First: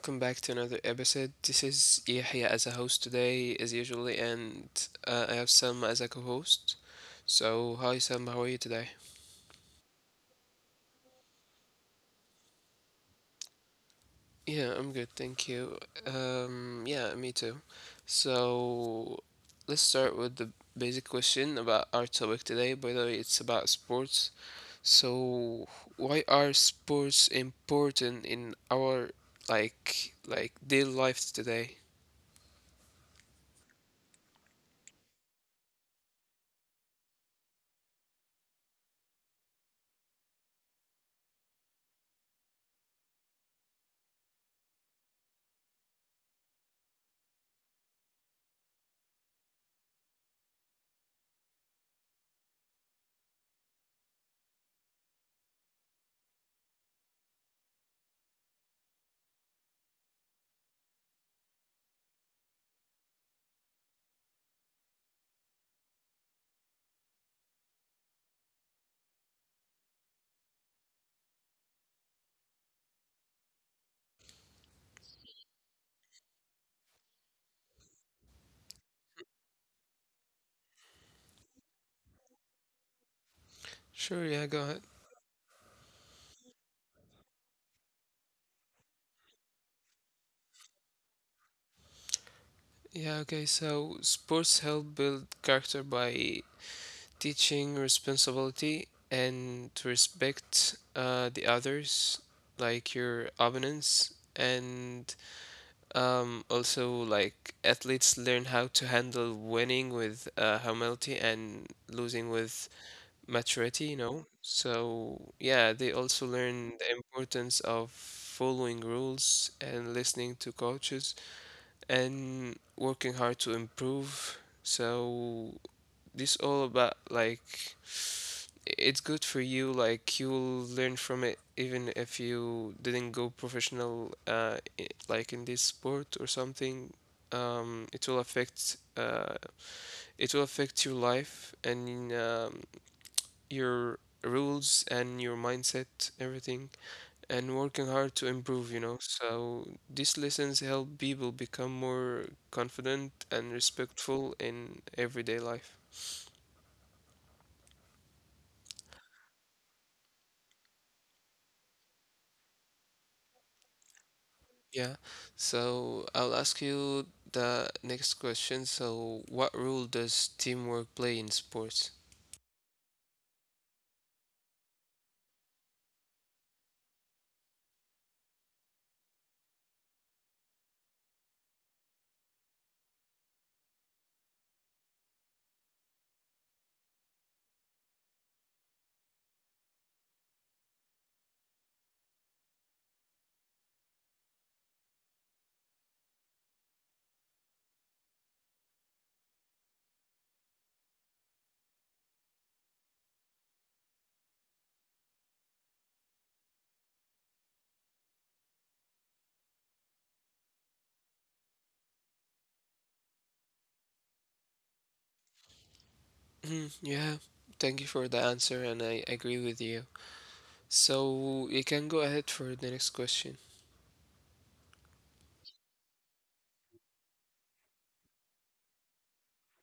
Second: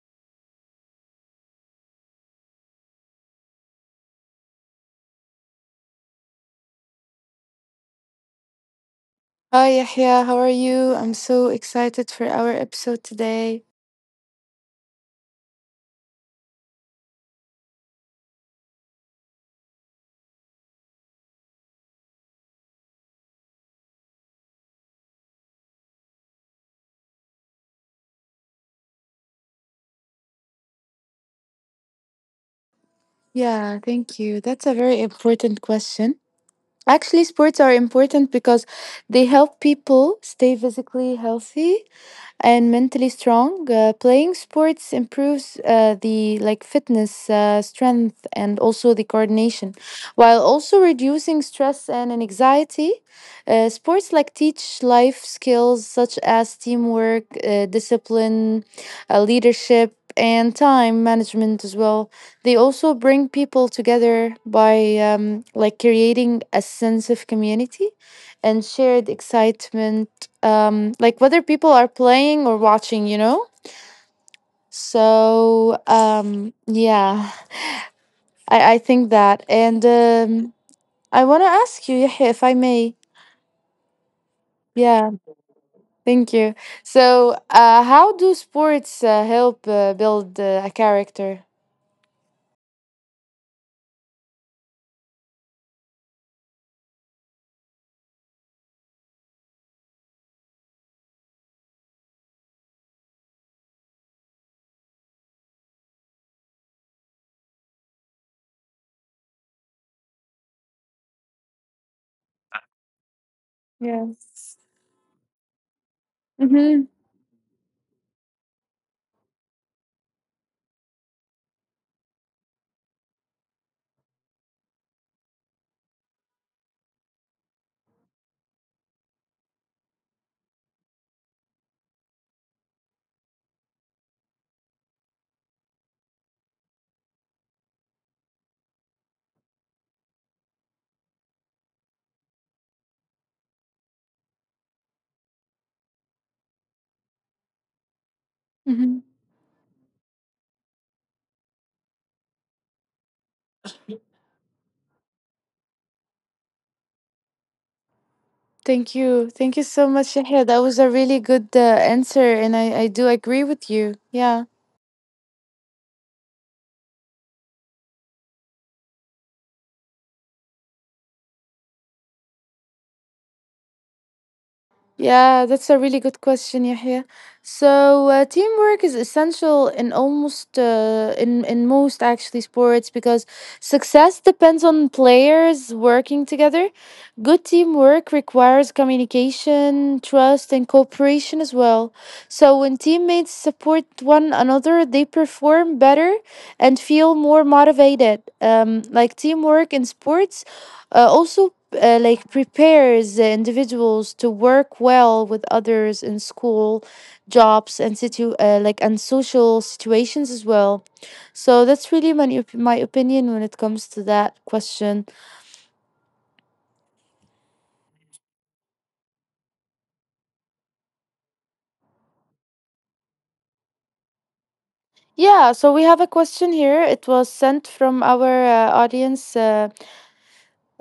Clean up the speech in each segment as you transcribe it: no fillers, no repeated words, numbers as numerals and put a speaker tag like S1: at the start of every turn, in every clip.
S1: welcome back to another episode. This is Yahya as a host today, as usually, and I have Sam as a co host. So, hi Sam, how are you today?
S2: Hi, Yahya. How are you? I'm so excited for our episode today.
S1: Yeah, I'm good, thank you. Yeah, me too. So, let's start with the basic question about our topic today. By the way, it's about sports. So, why are sports important in our like daily life today?
S2: Yeah, thank you. That's a very important question. Actually, sports are important because they help people stay physically healthy and mentally strong. Playing sports improves the fitness, strength, and also the coordination, while also reducing stress and anxiety. Sports teach life skills such as teamwork, discipline, leadership, and time management as well. They also bring people together by like creating a sense of community and shared excitement like whether people are playing or watching. So, yeah, I think that. And I want to ask you, Yahya, if I may.
S1: Sure, yeah, go ahead.
S2: Yeah, thank you. So, how do sports help build a character?
S1: Yeah, okay, so sports help build character by teaching responsibility and to respect the others, like your opponents, and also like athletes learn how to handle winning with humility and losing with
S2: Yes.
S1: maturity, you know. So, yeah,
S2: Mm-hmm.
S1: they also learn the importance of following rules and listening to coaches and working hard to improve. So this all about like it's good for you. Like you'll learn from it, even if you didn't go professional, like in this sport or something. It will affect your life and your rules and your mindset, everything and
S2: Mm-hmm.
S1: working hard to improve, you know. So these lessons help people become more confident and respectful in everyday life.
S2: Thank you. Thank you so much, Yahya. That was a really good answer, and I do agree with you. Yeah.
S1: Yeah. So I'll ask you the next question. So what role does teamwork play in sports?
S2: Yeah, that's a really good question, Yahya. So teamwork is essential in almost in most actually sports because success depends on players working together. Good teamwork requires communication, trust, and cooperation as well. So when teammates support one another, they perform better and feel more motivated. Like teamwork in sports also like prepares the individuals to work well with others in school jobs and situ like and social situations as well. So that's really my opinion when it comes to that question.
S1: Mm, yeah. Thank you for the answer and I agree with you. So you can go ahead for the next question.
S2: Yeah, so we have a question here. It was sent from our audience.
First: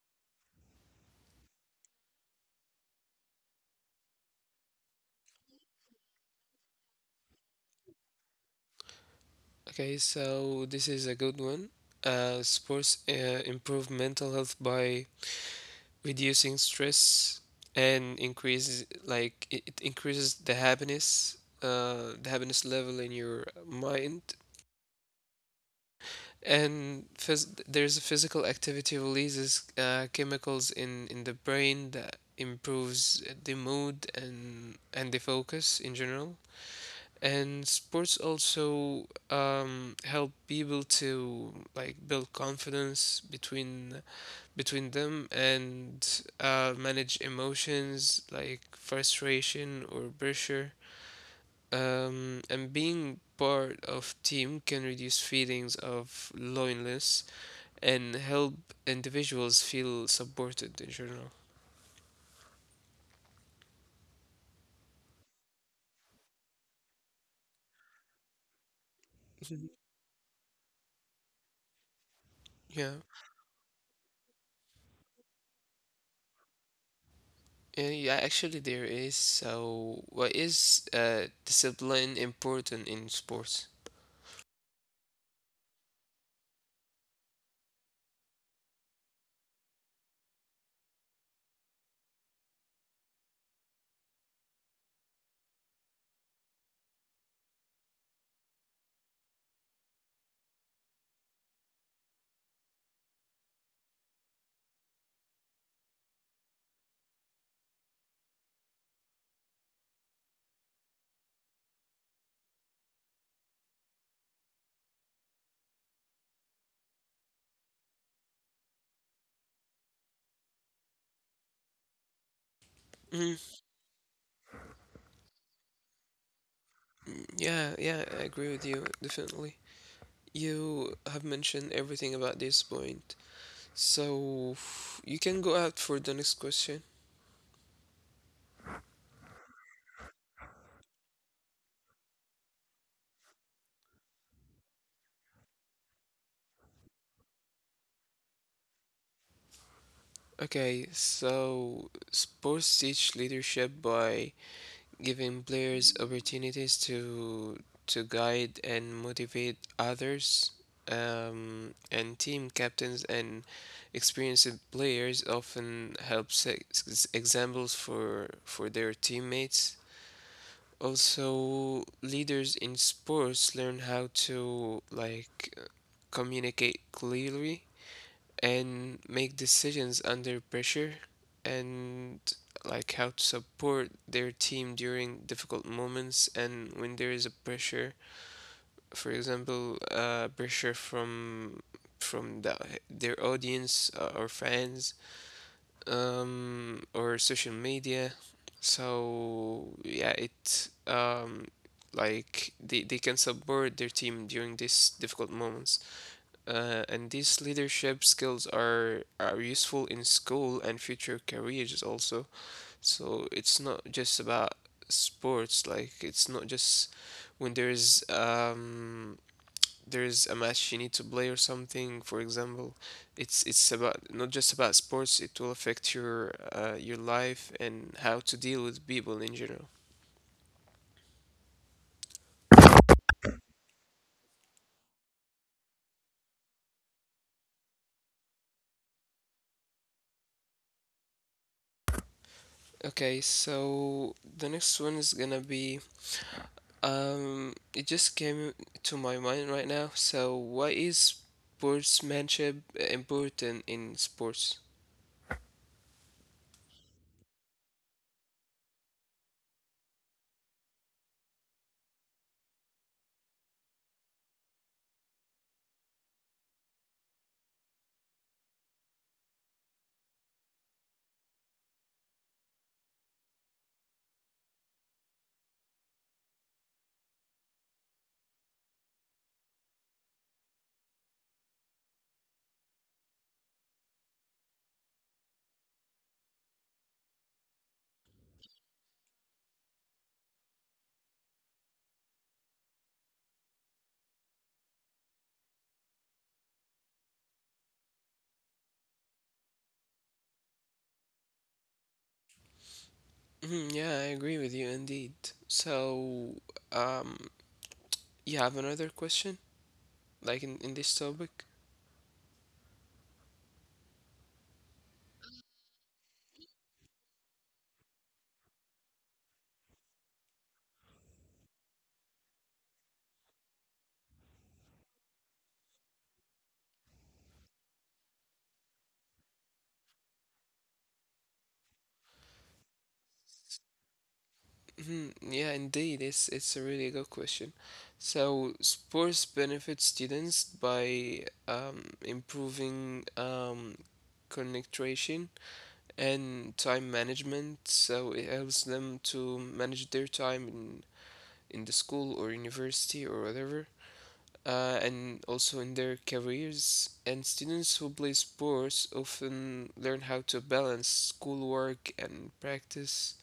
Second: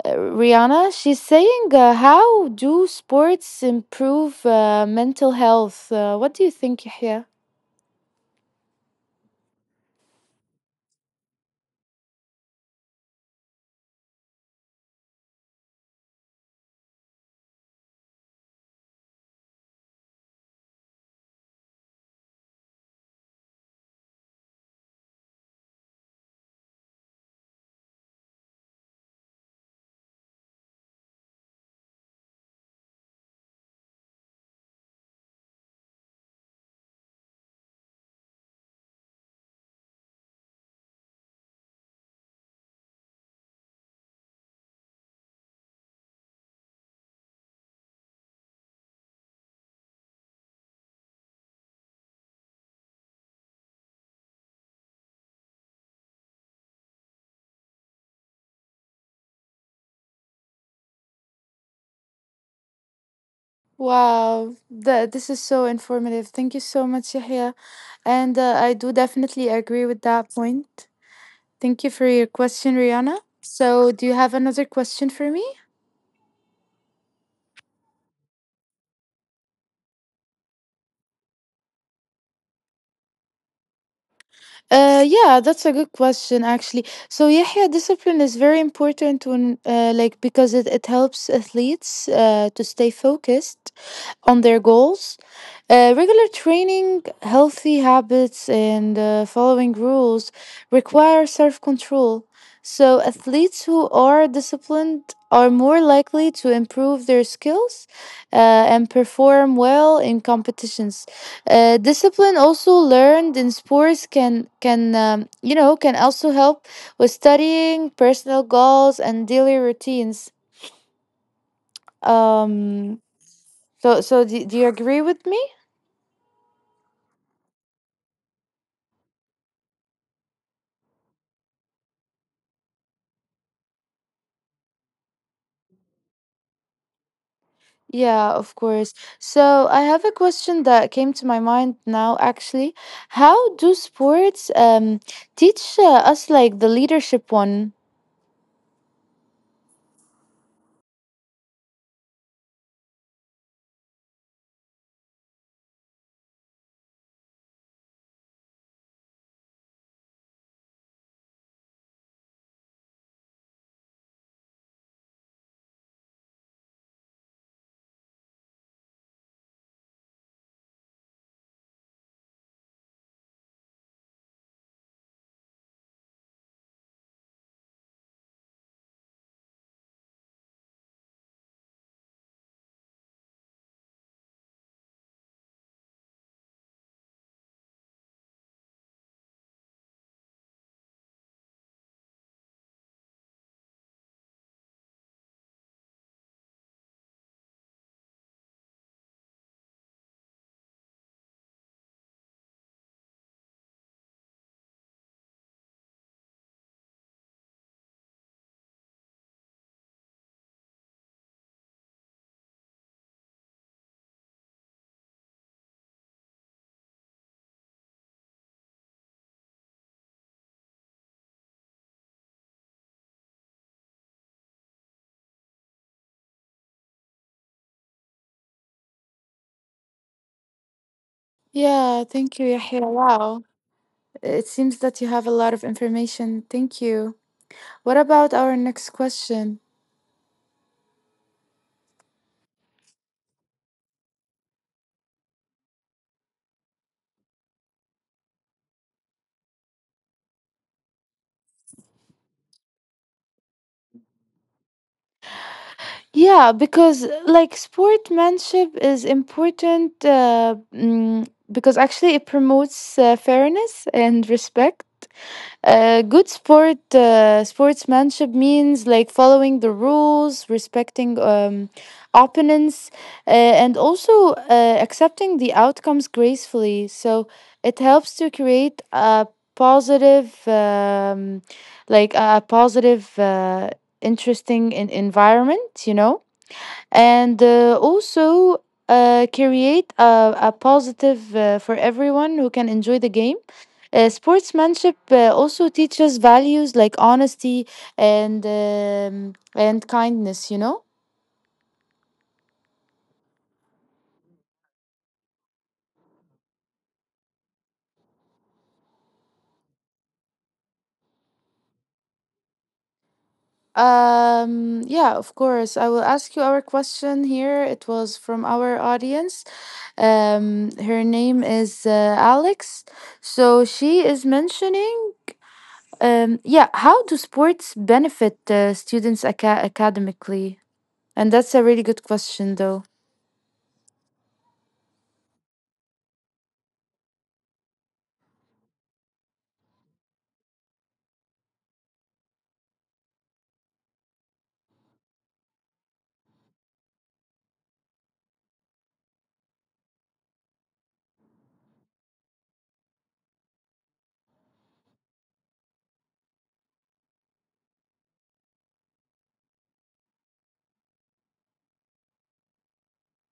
S2: uh, Rihanna, she's saying, how do sports improve mental health? What do you think, Yahya?
S1: Okay, so this is a good one. Sports improve mental health by reducing stress and increases like it increases the happiness level in your mind and there's a physical activity releases chemicals in the brain that improves the mood and the focus in general and sports also help people to like build confidence between them and manage emotions like frustration or pressure. And being part of team can reduce feelings of loneliness and help individuals feel supported in general.
S2: Wow, this is so informative. Thank you so much, Yahya. And I do definitely
S1: Mhm.
S2: agree with that point. Thank you for your question,
S1: Yeah.
S2: Rihanna. So, do you have another question for me?
S1: Yeah, yeah, actually there is. So, what is discipline important in sports?
S2: Yeah, that's a good question actually. So Yahya, discipline is very important because it helps athletes to stay focused on their goals. Regular training, healthy habits, and following rules require self control. So, athletes who are disciplined are more likely to improve their skills uh, and perform well in competitions. Discipline also learned in sports can can also help with studying, personal goals, and daily routines. Um,
S1: Mm,
S2: so, do you agree with me?
S1: yeah, yeah, I agree with you, definitely. You have mentioned everything about this point. So you can go out for the next question.
S2: Yeah, of course. So I have a question that came to my mind now, actually. How do sports teach us like the leadership one?
S1: Okay, so sports teach leadership by giving players opportunities to guide and motivate others. And team captains and experienced players often help set examples for their teammates. Also, leaders in sports learn how to like communicate clearly and make decisions under pressure and like how to support their team during difficult moments and when there is a pressure, for example, pressure from their audience, or fans, or social media. So yeah, they can support their team during these difficult moments, and these leadership skills are useful in school and future careers also. So it's not just about sports. Like it's not just when there's a match you need to play or something. For example, it's about not just about sports. It will affect your life and how to deal with people in general.
S2: Yeah, thank you, Yahya. Wow. It seems that you have a lot of information. Thank you. What about our next question?
S1: Okay, so the next one is gonna be it just came to my mind right now. So, why is sportsmanship important in sports?
S2: Yeah, because like sportsmanship is important because actually it promotes fairness and respect. Good sport Sportsmanship means like following the rules, respecting opponents, and also accepting the outcomes gracefully. So it helps to create a positive, like a positive interesting in environment, you know, and also create a positive for everyone who can enjoy the game. Sportsmanship also teaches values like honesty and kindness, you know.
S1: Mhm, yeah, I agree with you indeed. So, um, you have another question, like in this topic?
S2: Yeah, of course. I will ask you our question here. It was from our audience. Her name is Alex. So she is mentioning yeah, how do sports benefit students academically? And that's a really good question, though.
S1: Mhm, yeah, indeed, it's a really good question. So, sports benefit students by improving concentration and time management. So it helps them to manage their time in the school or university or whatever, and also in their careers. And students who play sports often learn how to balance schoolwork and practice.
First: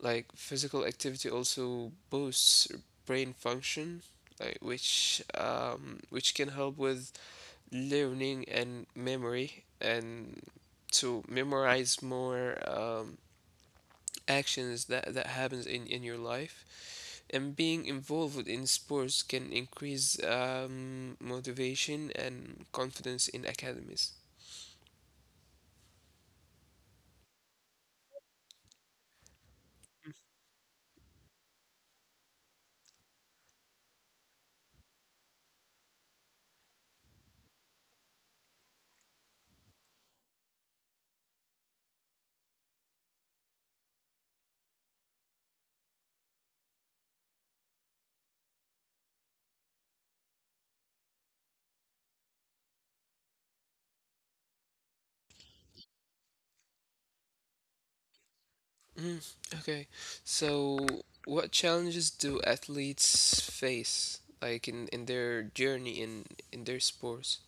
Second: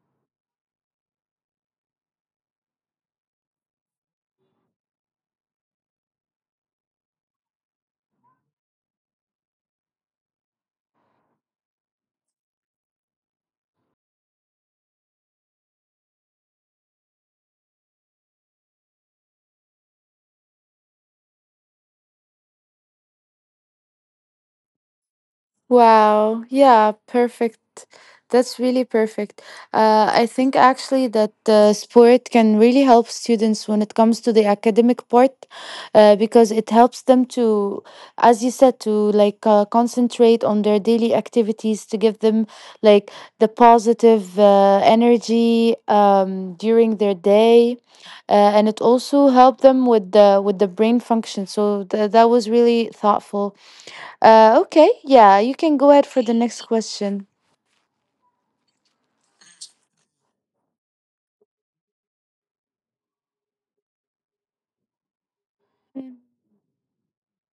S1: Like physical activity also boosts brain function. Which can help with learning and memory and to memorize more actions that happens in your life, and being involved in sports can increase motivation and confidence in academies.
S2: Wow. Yeah, perfect. That's really perfect. I think actually that sport can really help students when it comes to the academic part because it helps them to, as you said, to concentrate on their daily activities to give them like the positive energy during their day, and it also helped them with the brain function. So that was really thoughtful. Okay, yeah, you can go ahead for the next question.
S1: Mm, okay, so what challenges do athletes face, like in their journey in their sports?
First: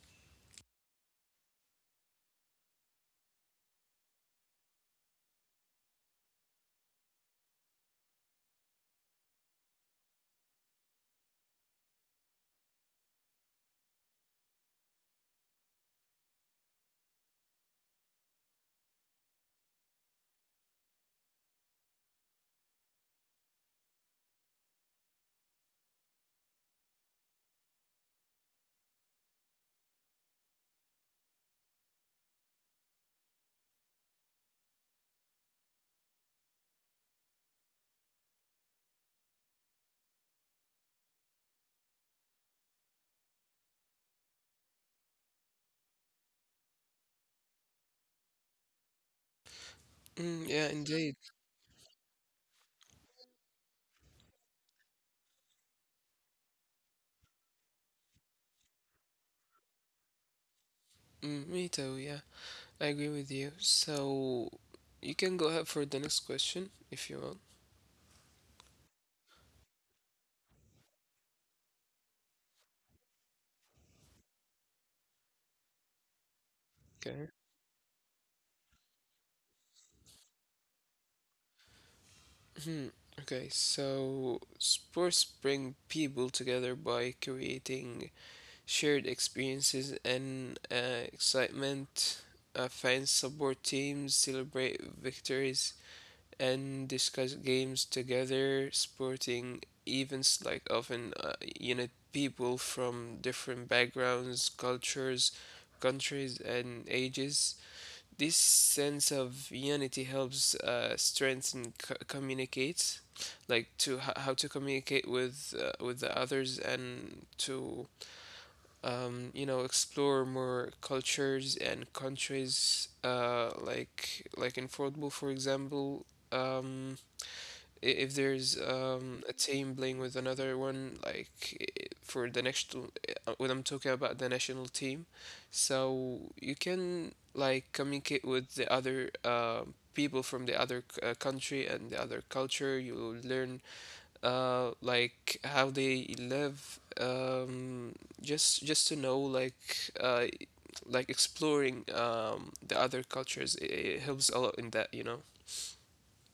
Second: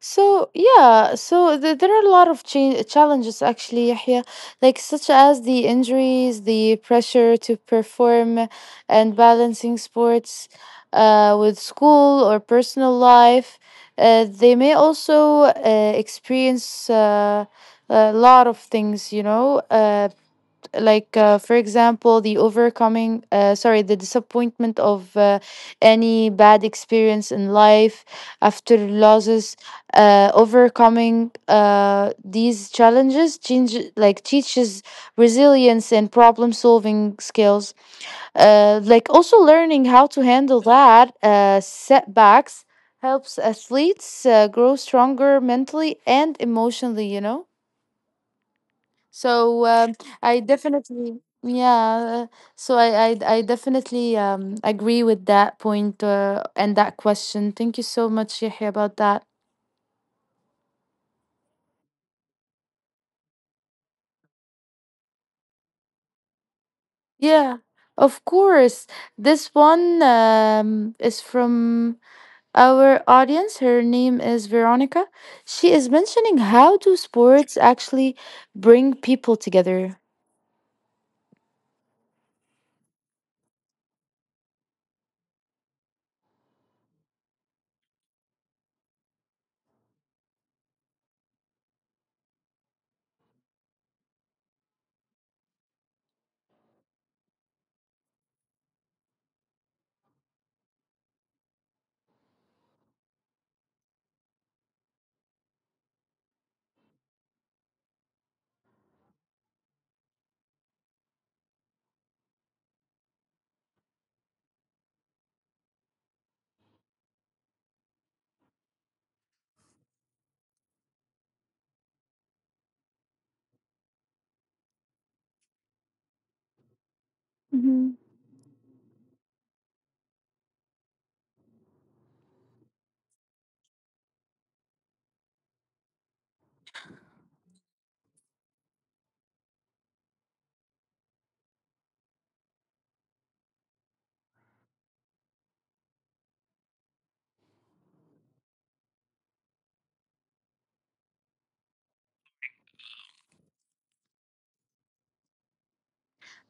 S2: So there are a lot of challenges actually, Yahya, like such as the injuries, the pressure to perform, and balancing sports with school or personal life. They may also experience a lot of things, you know, for example the overcoming sorry the disappointment of any bad experience in life after losses. Overcoming these challenges change like teaches resilience and problem solving skills, like also learning how to handle that setbacks helps athletes grow stronger mentally and emotionally, you know. So I
S1: Mm, yeah, indeed.
S2: definitely, yeah. So I definitely agree with that point and that question. Thank you so much, Yahya, about that.
S1: Mm, me too. Yeah, I agree with you. So you can go ahead for the next question if you want.
S2: Yeah, of course. This one is from our audience. Her name is Veronica. She is mentioning how do
S1: Okay.
S2: sports actually bring people together.
S1: Hmm. Okay, so sports bring people together by creating shared experiences and excitement. Fans support teams, celebrate victories, and discuss games together. Sporting events like often unite people from different backgrounds, cultures, countries, and ages. This sense of unity helps strengthen communicate, like to how to communicate with the others and to you know explore more cultures and countries. Like in football, for example. Um,
S2: Hmm.
S1: if there's a team playing with another one, like for the next, when I'm talking about the national team, so you can like communicate with the other people from the other country and the other culture. You learn like how they live. Just to know uh, like exploring the other cultures, it helps a lot in that, you know.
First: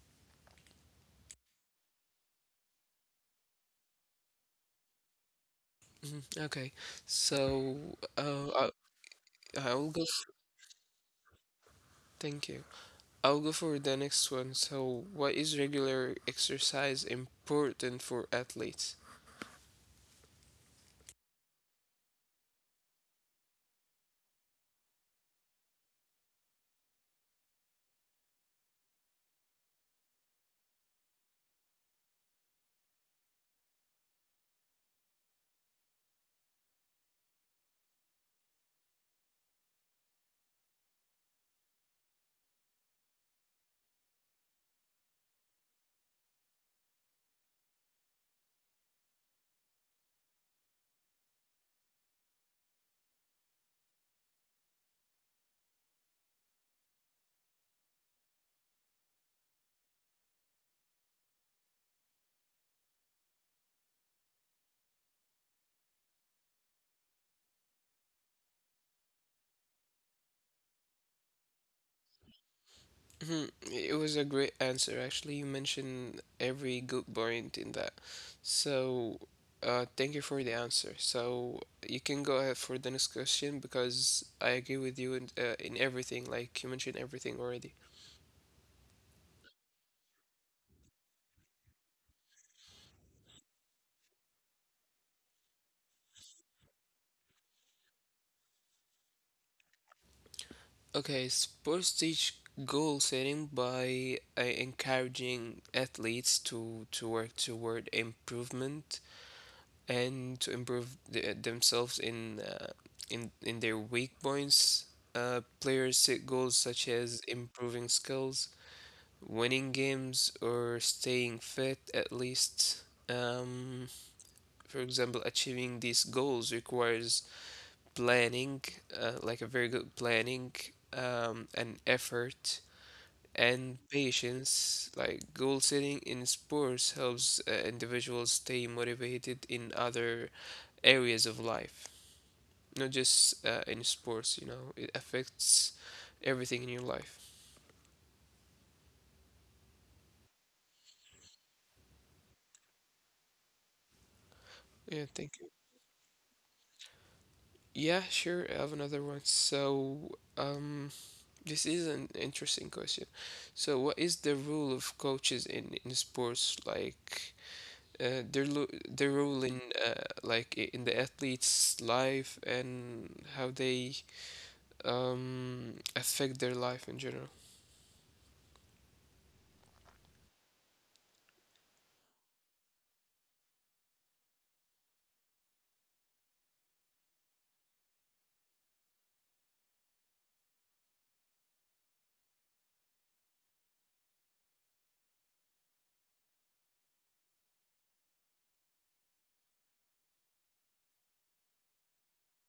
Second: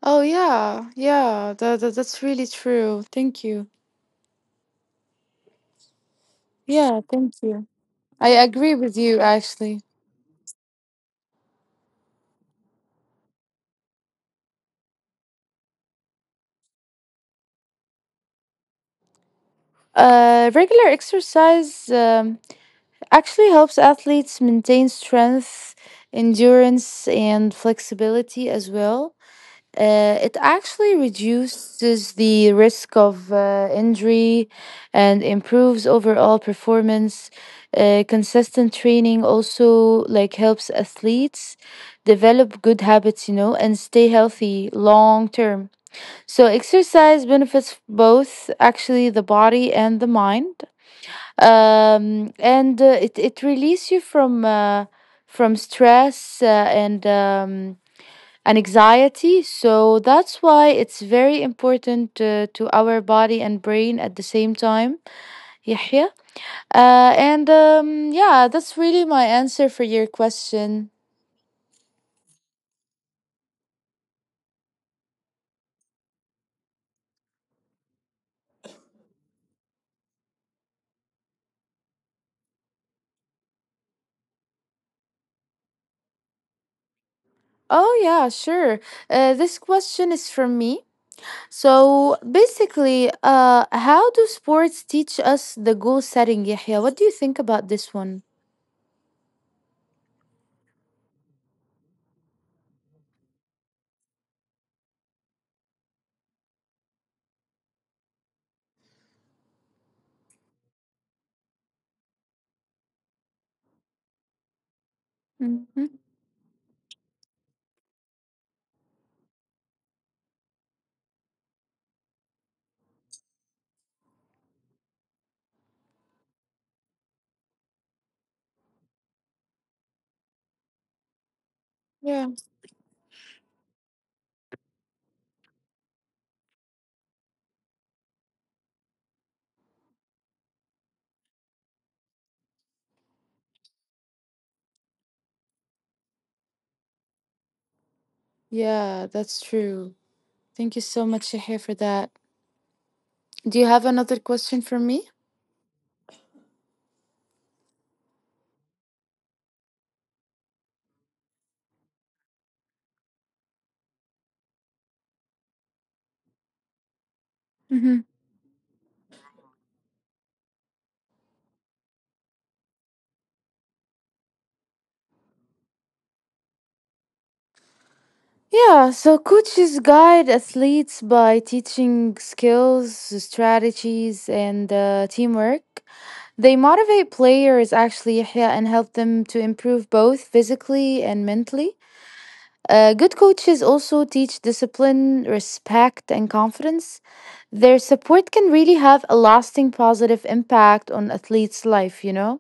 S2: Oh yeah, yeah. That's really true. Thank you.
S1: Mhm. Okay,
S2: Yeah, thank you.
S1: so
S2: I
S1: I,
S2: agree with you, actually.
S1: I'll go. F- Thank you. I'll go for the next one. So, why is regular exercise important for athletes?
S2: Regular exercise actually helps athletes maintain strength, endurance, and flexibility as well. It actually reduces the risk of injury and improves overall performance. Consistent training also like helps athletes develop good habits, you know, and stay healthy long term. So exercise benefits both actually the body and the mind, and it releases you from stress and anxiety. So that's why it's very important to our body and brain at the same time. Yahya, and yeah, that's really my answer for your question.
S1: Hmm, it was a great answer. Actually, you mentioned every good point in that. So, thank you for the answer. So, you can go ahead for the next question because I agree with you in everything. Like, you mentioned everything already.
S2: Oh yeah, sure. This question is from me. So basically, how do sports teach us the goal setting, Yahya? What do you think about this one?
S1: Okay, sports teach goal setting by encouraging athletes to work toward improvement and to improve themselves in in their weak points.
S2: Mm-hmm.
S1: Players set goals such as improving skills, winning games, or staying fit at least. Um, for example, achieving these goals requires planning, like a very good planning, and
S2: Yeah,
S1: effort and patience, like goal setting in sports helps individuals stay motivated in other areas of life, not just in sports, you know, it affects everything in your life.
S2: yeah, that's true. Thank you so much, Yahya, for that. Do you have another question for me?
S1: Yeah, thank you. Yeah, sure. I have another one. So, um, this is an interesting question. So, what is the role of coaches in sports? Like,
S2: Mm-hmm.
S1: their role in in the athlete's life and how they affect their life in general.
S2: Yeah, so coaches guide athletes by teaching skills, strategies, and teamwork. They motivate players actually Yahya, and help them to improve both physically and mentally. Good coaches also teach discipline, respect, and confidence. Their support can really have a lasting positive impact on athletes' life, you know?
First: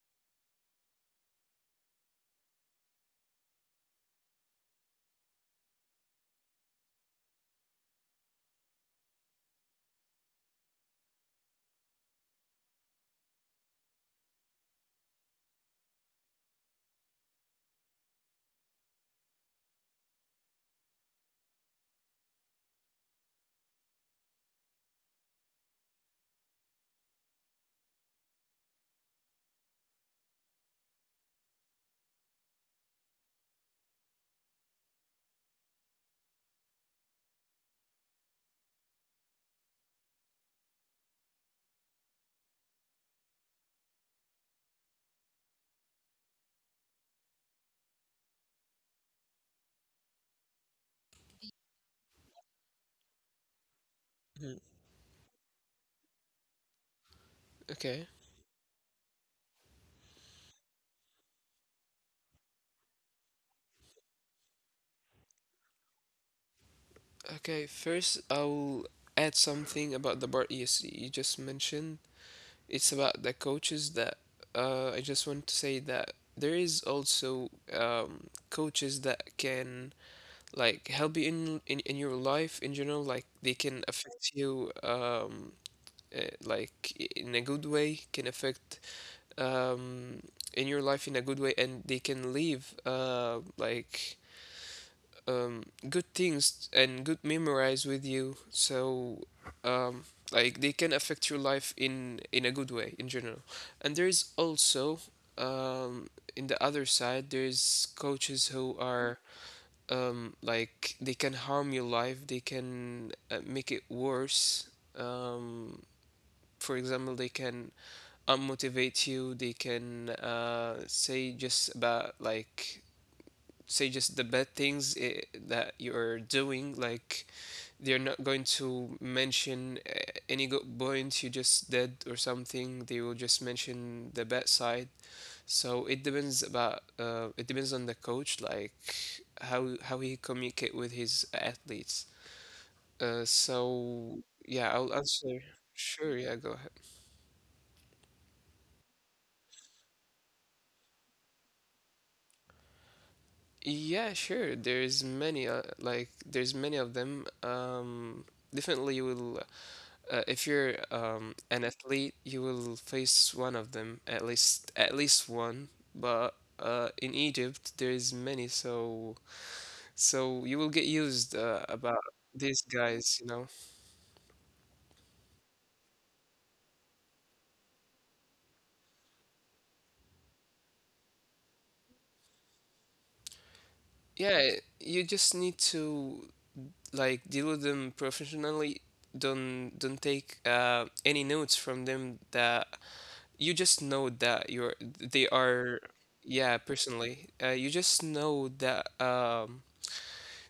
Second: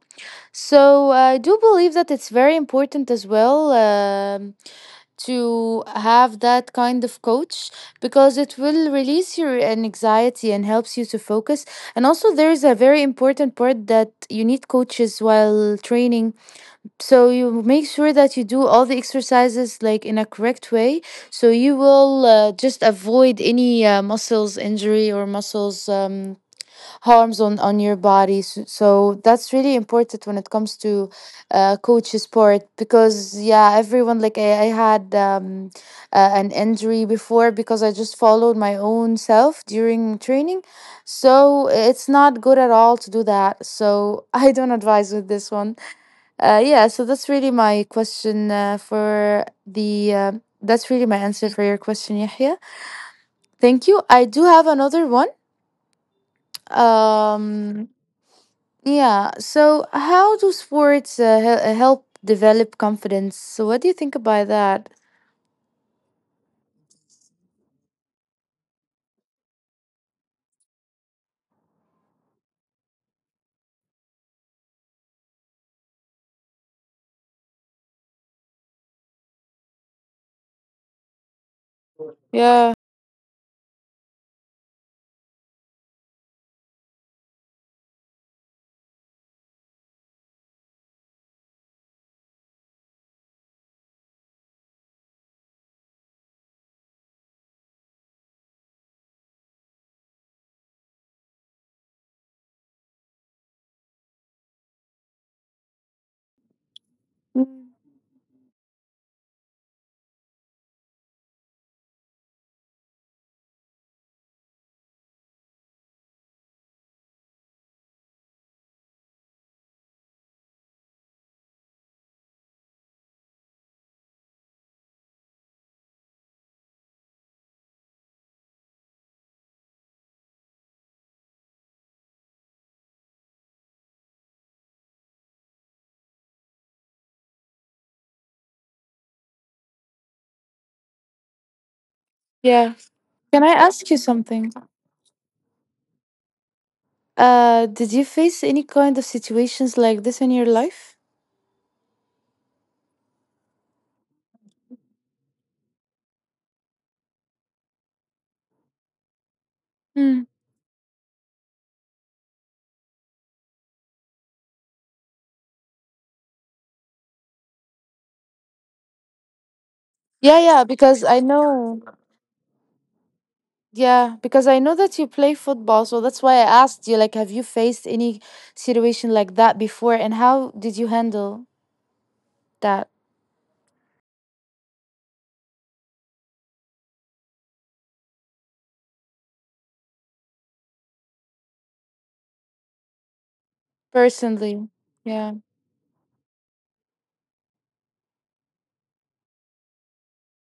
S2: So I do believe that it's very important as well, to have that kind of coach because it will release your anxiety and helps you to focus. And also, there is a very important part that you need coaches while training, so you make sure that you do all the exercises like in a correct way, so you will just avoid any muscles injury or muscles harms on your body. So, so that's really important when it comes to coach sport, because yeah everyone like I had an injury before because I just followed my own self during training, so it's not good at all to do that. So I don't advise with this one. Yeah, so that's really my question for the. That's really my answer for your question, Yahya. Thank you.
S1: Mhm.
S2: I do have another one.
S1: Okay.
S2: Um, yeah, so how do sports help develop confidence? So, what do you think about that?
S1: Okay. First, I'll add something about the part you just mentioned. It's about the coaches that I just want to say that there is also coaches that can like help you in your life in general. Like they
S2: Yeah.
S1: can affect you in a good way. Can affect um, in your life in a good way, and they can leave good things and good memories with you. So um, like they can affect your life in a good way in general. And there is also um, in the other side there's coaches
S2: Mm.
S1: who are like they can harm your life. They can make it worse. Um, for example, they can unmotivate you. They can say just about like say just the bad things, that you're doing. Like they're not going to mention any good point you just did or something. They will just mention the bad side. So it depends about it depends on the coach, like how he communicate with his athletes,
S2: Yeah. Can I ask you
S1: so
S2: something?
S1: yeah I'll answer. Sure, yeah, go ahead.
S2: Did you face any kind of situations like this in your life?
S1: Yeah, sure. There's many, there's many of them. Definitely, you will
S2: Hmm.
S1: if you're an athlete, you will face one of them, at least one. But in Egypt, there is many, so
S2: Yeah,
S1: so you
S2: yeah,
S1: will get
S2: because I
S1: used
S2: know.
S1: about these guys, you know.
S2: Yeah, because I know that you play football, so that's why I asked you, like, have you faced any situation like that before, and how did you handle that
S1: Yeah, you just need to like deal with them professionally. Don't take any notes from them. That you just know that
S2: personally?
S1: you're they
S2: Yeah.
S1: are, yeah, personally. Uh, you just know that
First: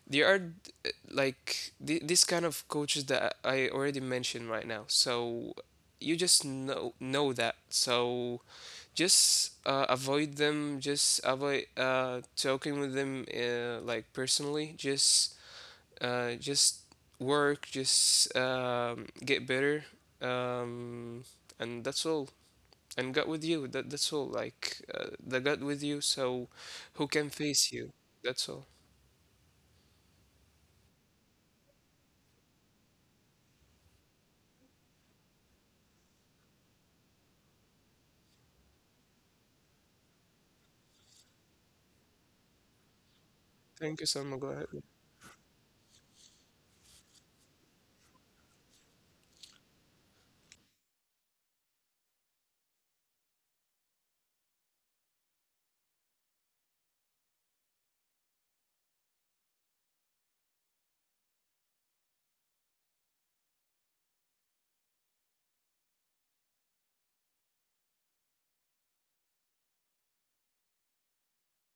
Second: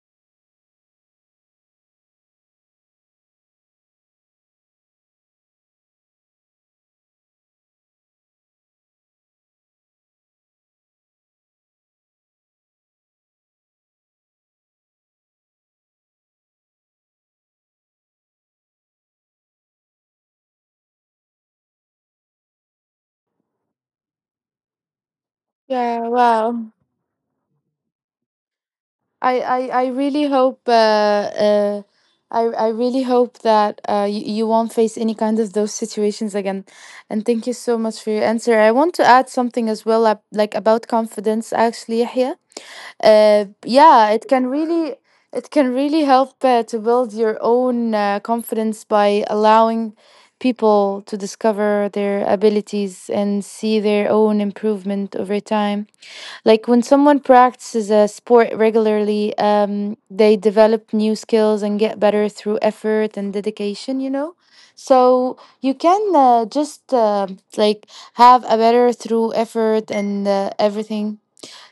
S1: there are this kind of coaches that I already mentioned right now. So you just know that. So just avoid them. Just avoid talking with them like personally. Just uh, just work. Just get better. Um, and that's all. And God with you. That's all. Like the God with you.
S2: Yeah,
S1: So
S2: wow.
S1: who can face you? That's all.
S2: I I, I really hope uh, uh I I really hope that you, you won't face any kind of those situations again. And thank you so much for your answer. I want to add something as well, like about confidence, actually, Yahya.
S1: Thank you
S2: Yeah,
S1: so
S2: it
S1: much.
S2: can really it can really help to build your own confidence by allowing people to discover their abilities and see their own improvement over time, like when someone practices a sport regularly, they develop new skills and get better through effort and dedication, you know. So you can just like have a better through effort and everything.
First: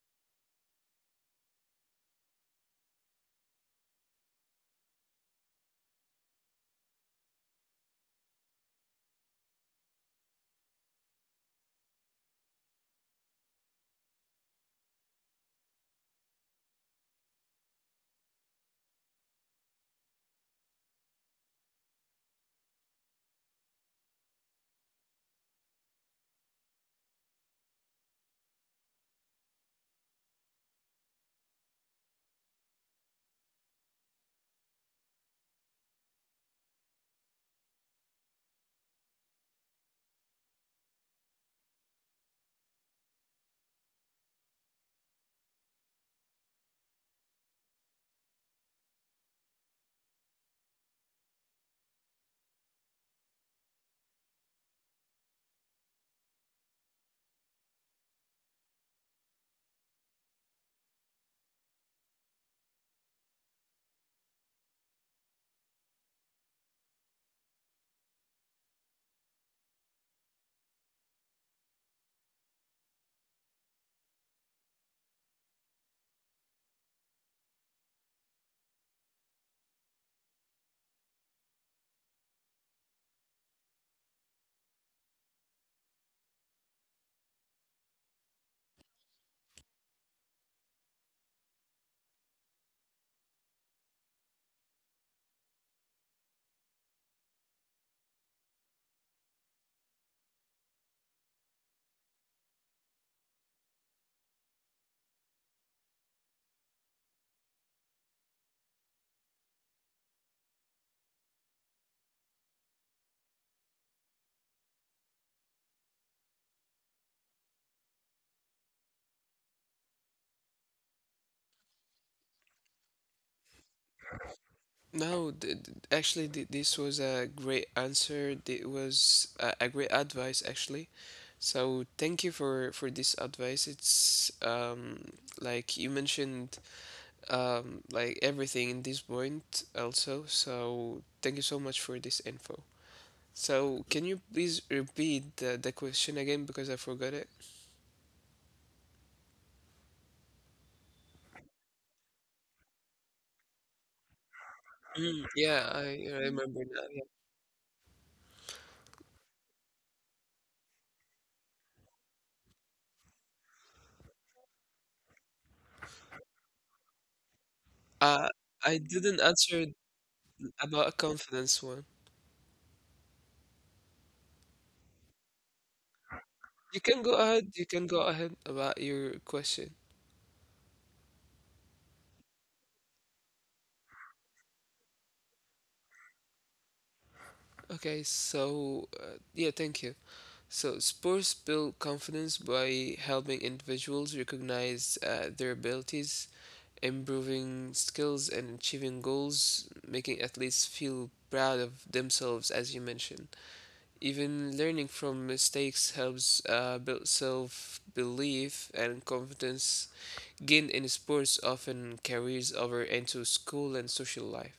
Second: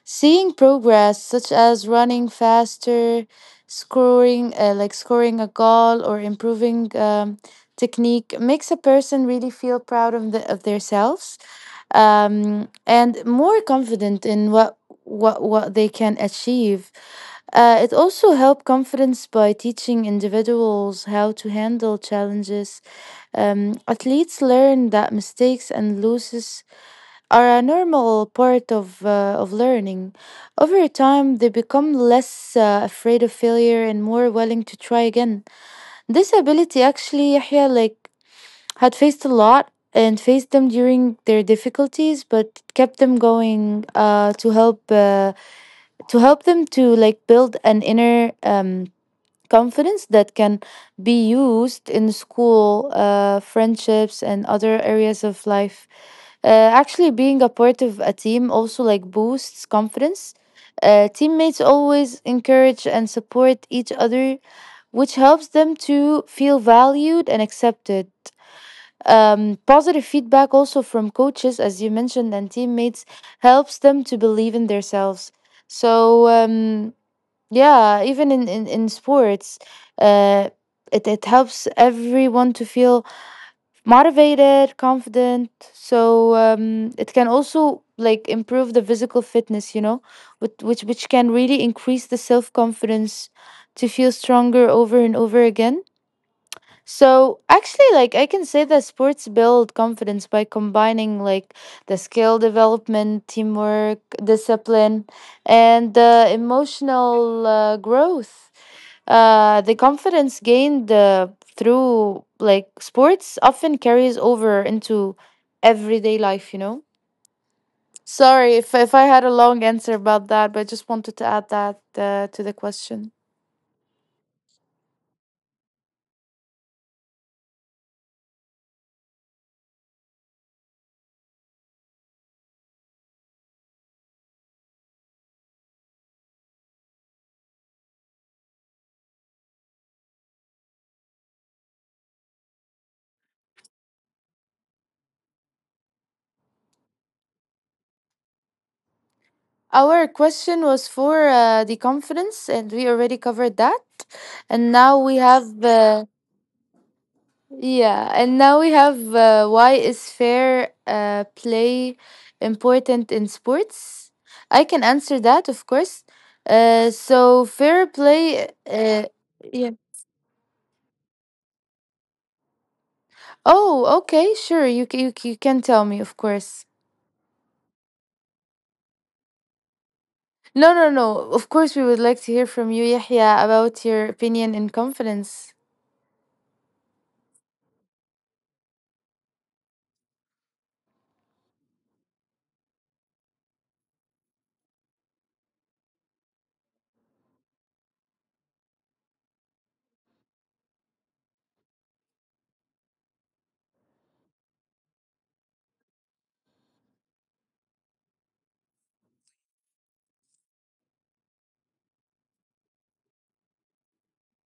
S2: Seeing progress, such as running faster, scoring a goal or improving technique, makes a person really feel proud of themselves, and more confident in what they can achieve. It also helps confidence by teaching individuals how to handle challenges. Athletes learn that mistakes and losses are a normal part of, of learning. Over time, they become less afraid of failure and more willing to try again. This ability actually, Yahya, like, had faced a lot and faced them during their difficulties, but kept them going to help them to like build an inner confidence that can be used in school, friendships, and other areas of life. Actually, being a part of a team also like boosts confidence. Teammates always encourage and support each other, which helps them to feel valued and accepted. Positive feedback also from coaches, as you mentioned, and teammates helps them to believe in themselves. So yeah, even in sports uh it helps everyone to feel motivated, confident, so it can also like improve the physical fitness, which can really increase the self confidence to feel stronger over and over again. So actually, like I can say that sports build confidence by combining like the skill development, teamwork, discipline, and emotional growth. The confidence gained through like sports often carries over into everyday life. Sorry if I had a long answer about that, but I just wanted to add that to the question.
S1: No, actually, this was a great answer. It was a great advice, actually. So thank you for this advice. It's like you mentioned like everything in this point also. So thank you so much for this info. So can you please repeat the question again because I forgot it?
S2: Our question was for the conference, and we already covered that. And now we
S1: Mm, yeah,
S2: have,
S1: I remember now. Yeah.
S2: yeah, and now we have why is fair play important in sports? I can answer that, of course. So fair
S1: Uh,
S2: play,
S1: I didn't answer
S2: yeah.
S1: about a confidence one.
S2: Oh, okay, sure. You can tell me, of course.
S1: You can go ahead. You can go ahead about your question.
S2: No, no, no. Of course, we would like to hear from you, Yahya, about your opinion and confidence.
S1: Okay, so yeah, thank you. So sports build confidence by helping individuals recognize their abilities, improving skills, and achieving goals, making athletes feel proud of themselves, as you mentioned. Even learning from mistakes helps build self belief, and confidence gained in sports often carries over into school and social life.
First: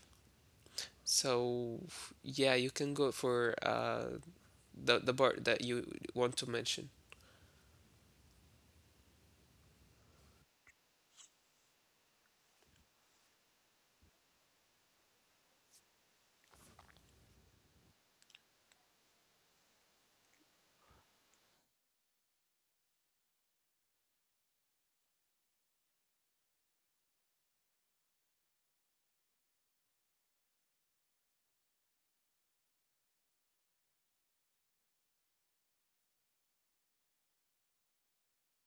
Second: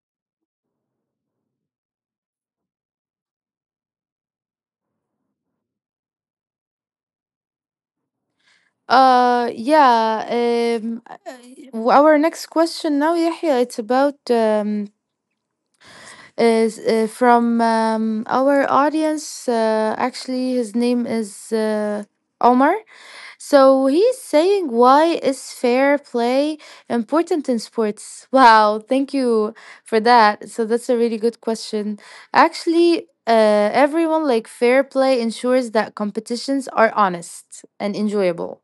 S1: So yeah, you can go for the part that you want to mention.
S2: Yeah. Our next question now, Yahya, it's about is from our audience. Actually, his name is Omar. So he's saying, why is fair play important in sports? Wow, thank you for that. So that's a really good question. Actually, everyone like fair play ensures that competitions are honest and enjoyable.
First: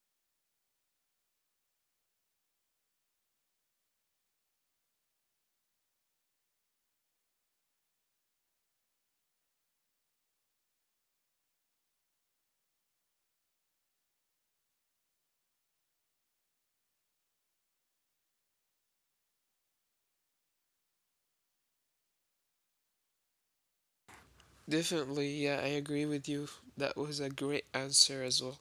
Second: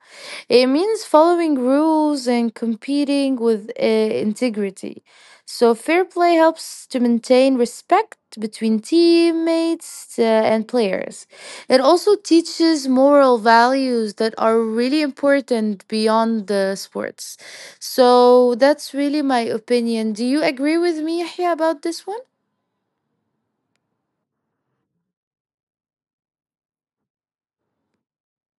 S2: It means following rules and competing with integrity. So fair play helps to maintain respect between teammates and players. It also teaches moral values that are really important beyond the sports. So that's really my opinion. Do you agree with me, Yahya, about this one?
S1: Definitely, yeah, I agree with you. That was a great answer as well.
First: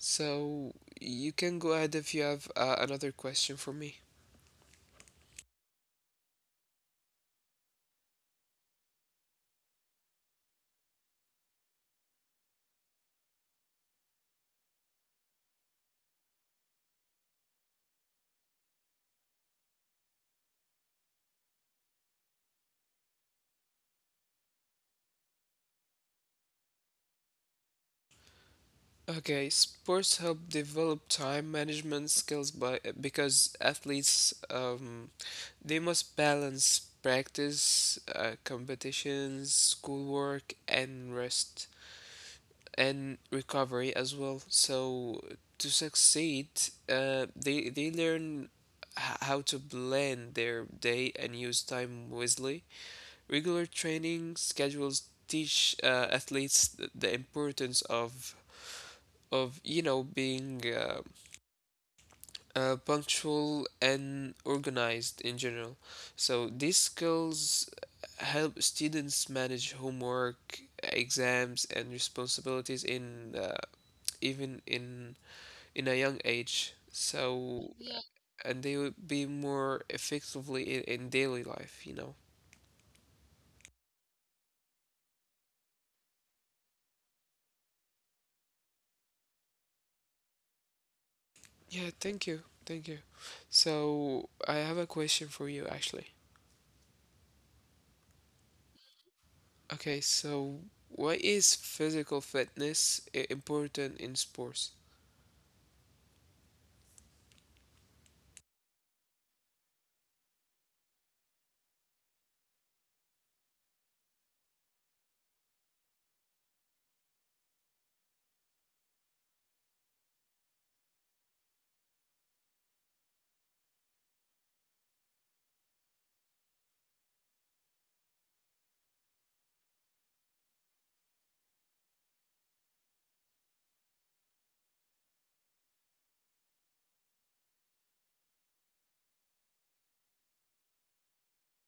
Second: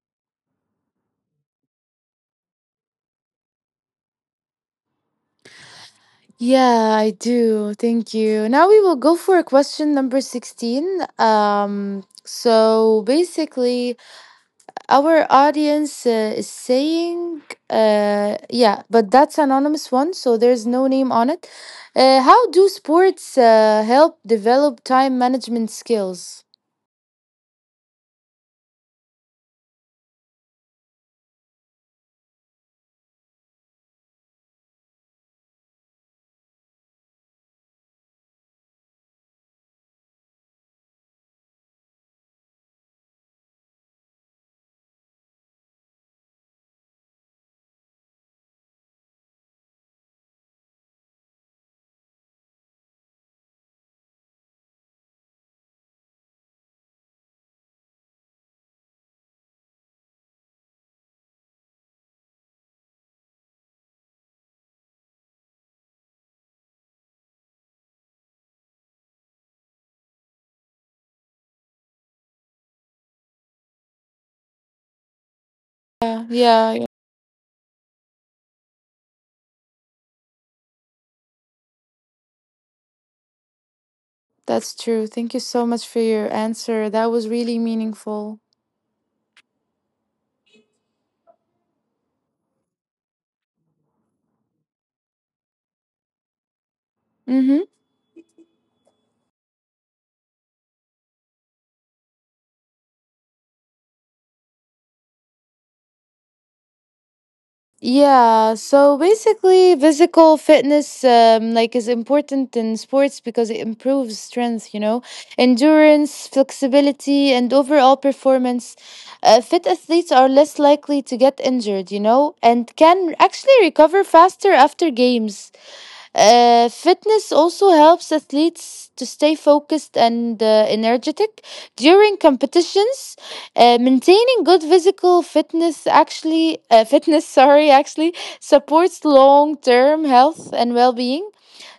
S1: So you can go ahead if you have another question for me.
S2: Yeah, I do. Thank you. Now we will go for question number 16. So basically, our audience is saying, yeah, but that's anonymous one, so there's no name on it. How do sports help develop time management skills?
S1: Okay, sports help develop time management skills by because athletes they must balance practice, competitions, schoolwork, and rest, and recovery as well. So to succeed, they learn how to blend their day and use time wisely. Regular training schedules teach athletes the importance of of being punctual and organized in general. So these skills help students manage homework, exams, and responsibilities in even in a
S2: Yeah,
S1: young
S2: yeah,
S1: age.
S2: yeah,
S1: So, yeah. And they would be more effectively in daily life, you know.
S2: that's true. Thank you so much for your answer. That was really meaningful.
S1: Yeah, thank you. Thank you. So, I have a question for you actually.
S2: Mm-hmm.
S1: Okay, so why is physical fitness important in sports?
S2: Yeah, so basically, physical fitness like is important in sports because it improves strength, you know, endurance, flexibility, and overall performance. Fit athletes are less likely to get injured, you know, and can actually recover faster after games. Fitness also helps athletes to stay focused and energetic during competitions. Maintaining good physical fitness actually fitness sorry, actually supports long-term health and well-being.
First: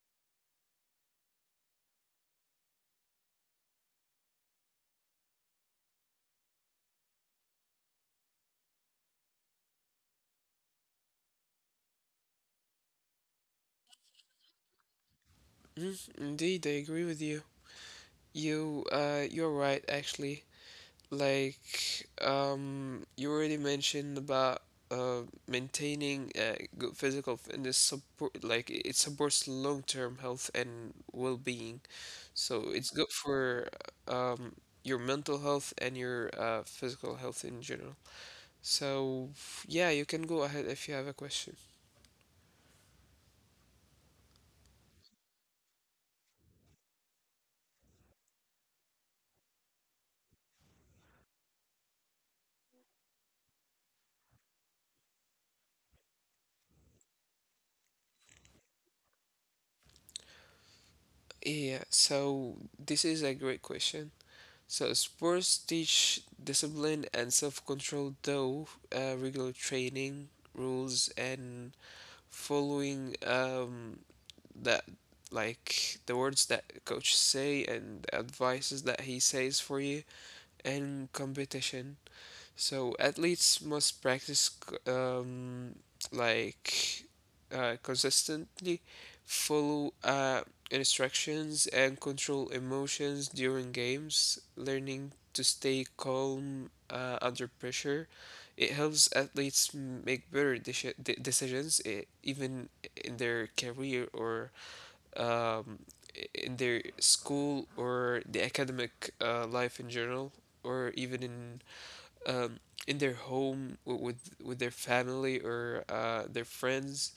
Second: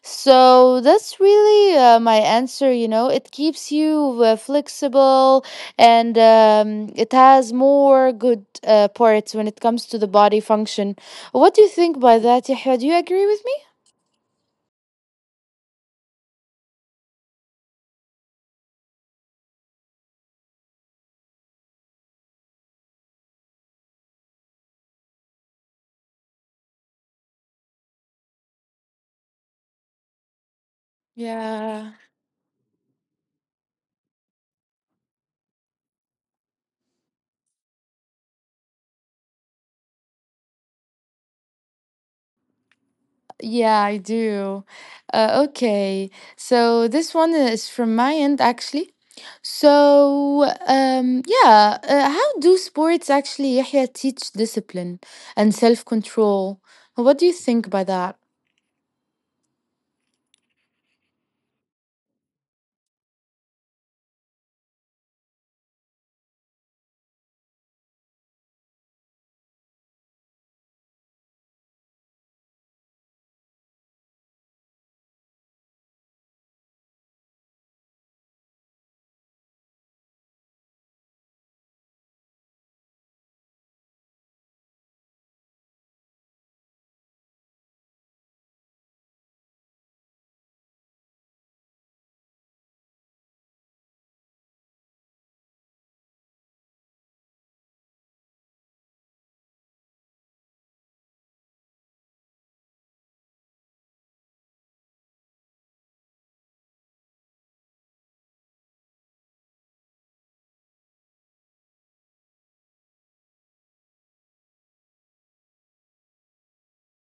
S2: So that's really my answer, you know. It keeps you flexible and it has more good parts when it comes to the body function. What do you think by that, Yahya? Do you agree with me?
S1: Mm, indeed, I agree with you. You, you're right actually. Like, you already mentioned about uh, maintaining good physical fitness support, like it supports long-term health and well-being.
S2: Yeah,
S1: So it's good for um, your mental health and your physical health in general. So yeah, you can go ahead if you have a question.
S2: yeah, I do. Okay, so this one is from my end actually. So, yeah, how do sports actually, Yahya, teach discipline and self-control? What do you think by that?
S1: Yeah, so this is a great question. So sports teach discipline and self-control, though regular training, rules, and following that, like the words that coach say and advices that he says for you, and competition. So athletes must practice like consistently, follow instructions, and control emotions during games. Learning to stay calm under pressure, it helps athletes make better decisions, eh, even in their career, or um, in their school or the academic life in general, or even um, in their home with their family or their friends.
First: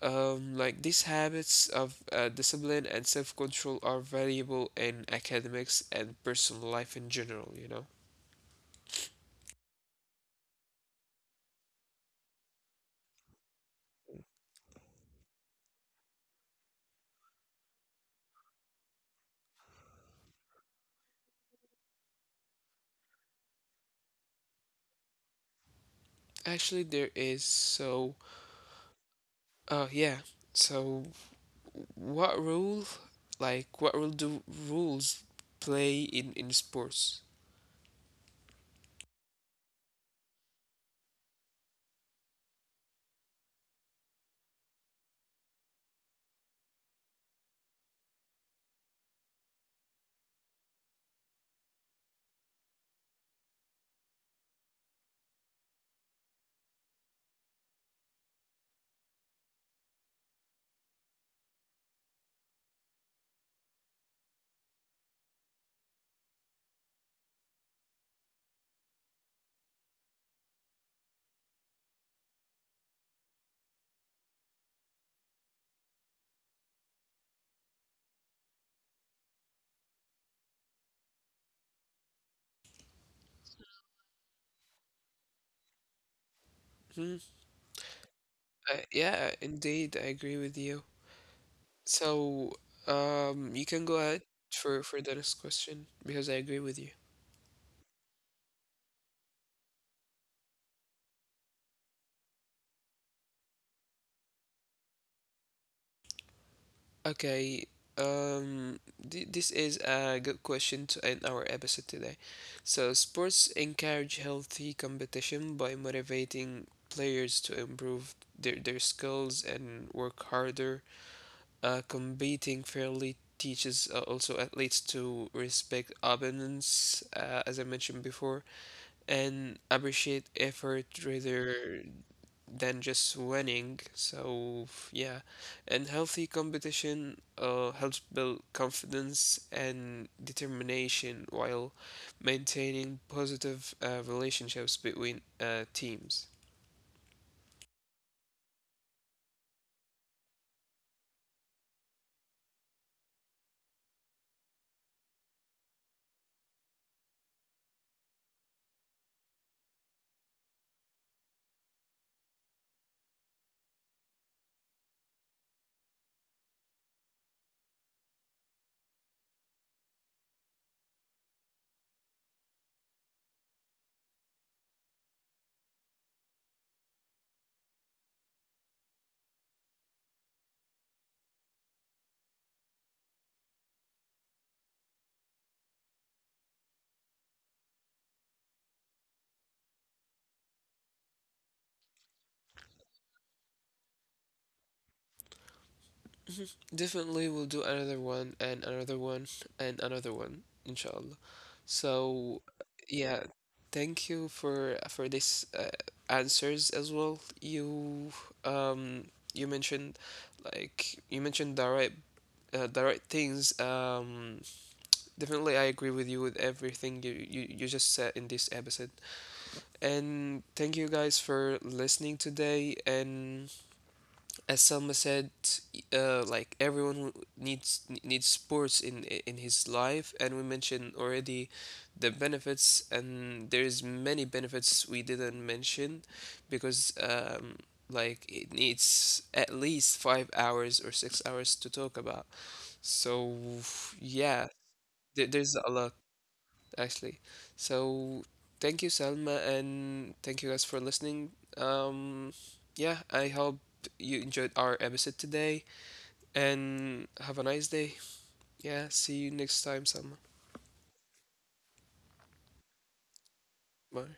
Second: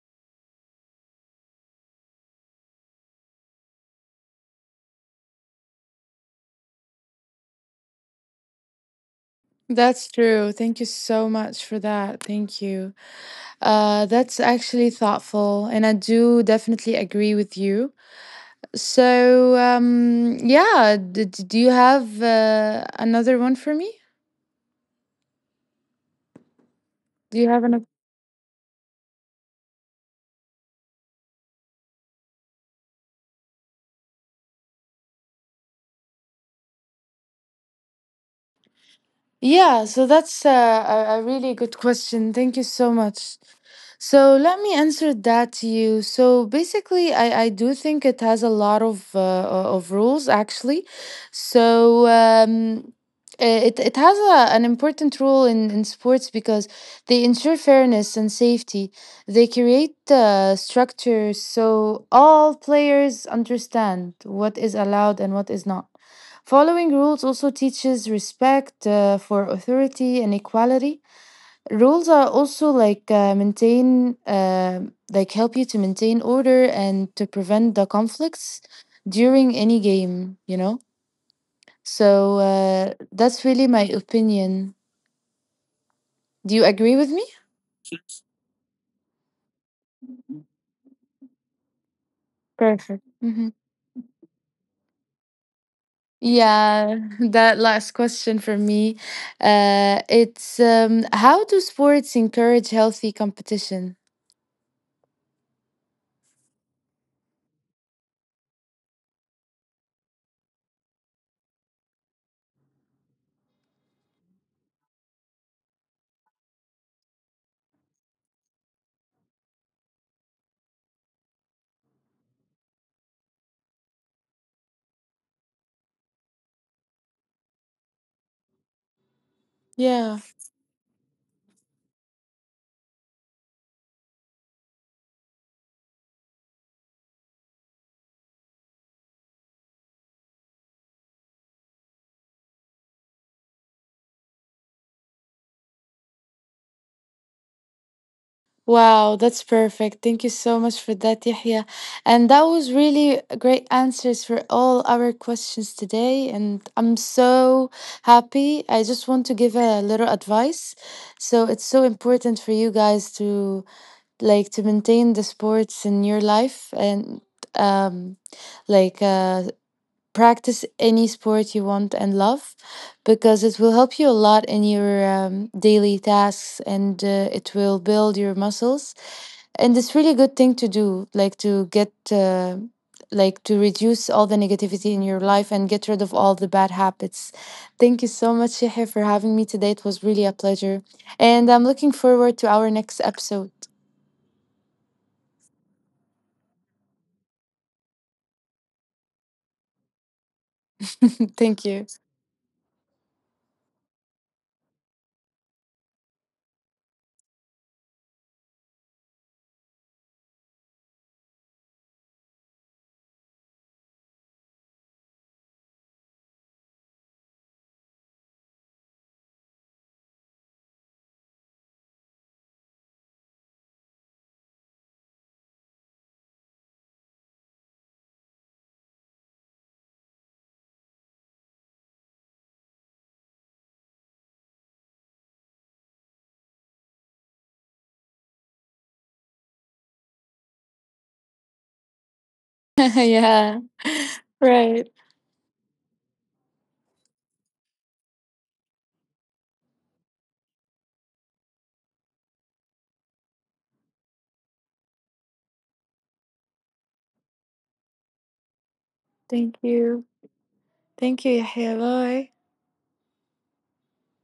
S1: Like, these habits of discipline and self-control are valuable in academics and personal life in general, you know.
S2: That's true. Thank you so much for that. Thank you. That's actually thoughtful, and I do definitely agree with you. So, yeah, do you have another one for me?
S1: Actually, there
S2: Do
S1: is.
S2: you have another?
S1: So yeah. So what role, like what role do rules play in sports?
S2: Yeah, so that's a really good question. Thank you so much. So let me answer that to you. So basically, I do think it has a lot of of rules actually. So um, it it has an important role in sports because they ensure fairness and safety. They create structures so all players understand what is allowed and what is not. Following rules also teaches respect for authority and equality. Rules are also like like help you to maintain order and to prevent the conflicts during any game, you know? So that's really my opinion. Do you agree with
S1: Hmm.
S2: me?
S1: Yeah, indeed, I agree with you. So,
S2: Perfect. Hmm.
S1: you can go ahead for the next question because I agree with you.
S2: Yeah, that last question for me. It's how do sports encourage healthy competition?
S1: Okay, th this is a good question to end our episode today. So, sports encourage healthy competition by motivating players to improve their skills and work harder. Competing fairly teaches also athletes to respect opponents, as I mentioned before, and
S2: Yeah.
S1: appreciate effort rather than just winning. So yeah, and healthy competition helps build confidence and determination while maintaining positive relationships between teams.
S2: Wow, that's perfect. Thank you so much for that, Yahya. And that was really great answers for all our questions today. And I'm so happy. I just want to give a little advice. So it's so important for you guys to like to maintain the sports in your life and um like uh practice any sport you want and love, because it will help you a lot in your daily tasks and it will build your muscles, and it's really good thing to do, like to get like to reduce all the negativity in your life and get rid of all the bad habits. Thank you so much, Yahya, for having me today. It was really a pleasure, and I'm looking forward to our next episode.
S1: Definitely, we'll do another one and another one and another one, inshallah.
S2: Thank you.
S1: So yeah, thank you for this answers as well. Um you mentioned, like you mentioned the right things. Definitely, I agree with you with everything you, you, you just said in this episode. And thank you guys for listening today. And as Selma said, like everyone needs needs sports in his life, and we mentioned already the benefits, and there's many benefits we didn't mention, because like it needs at least 5 hours or 6 hours to talk about. So
S2: Yeah,
S1: yeah,
S2: right,
S1: there- there's a lot actually. So thank you, Salma, and thank you guys for listening. Yeah, I hope you enjoyed our episode today, and have a nice day. Yeah, see you
S2: thank
S1: next time,
S2: you.
S1: Salma.
S2: Thank you, Yahya. Bye.
S1: Bye.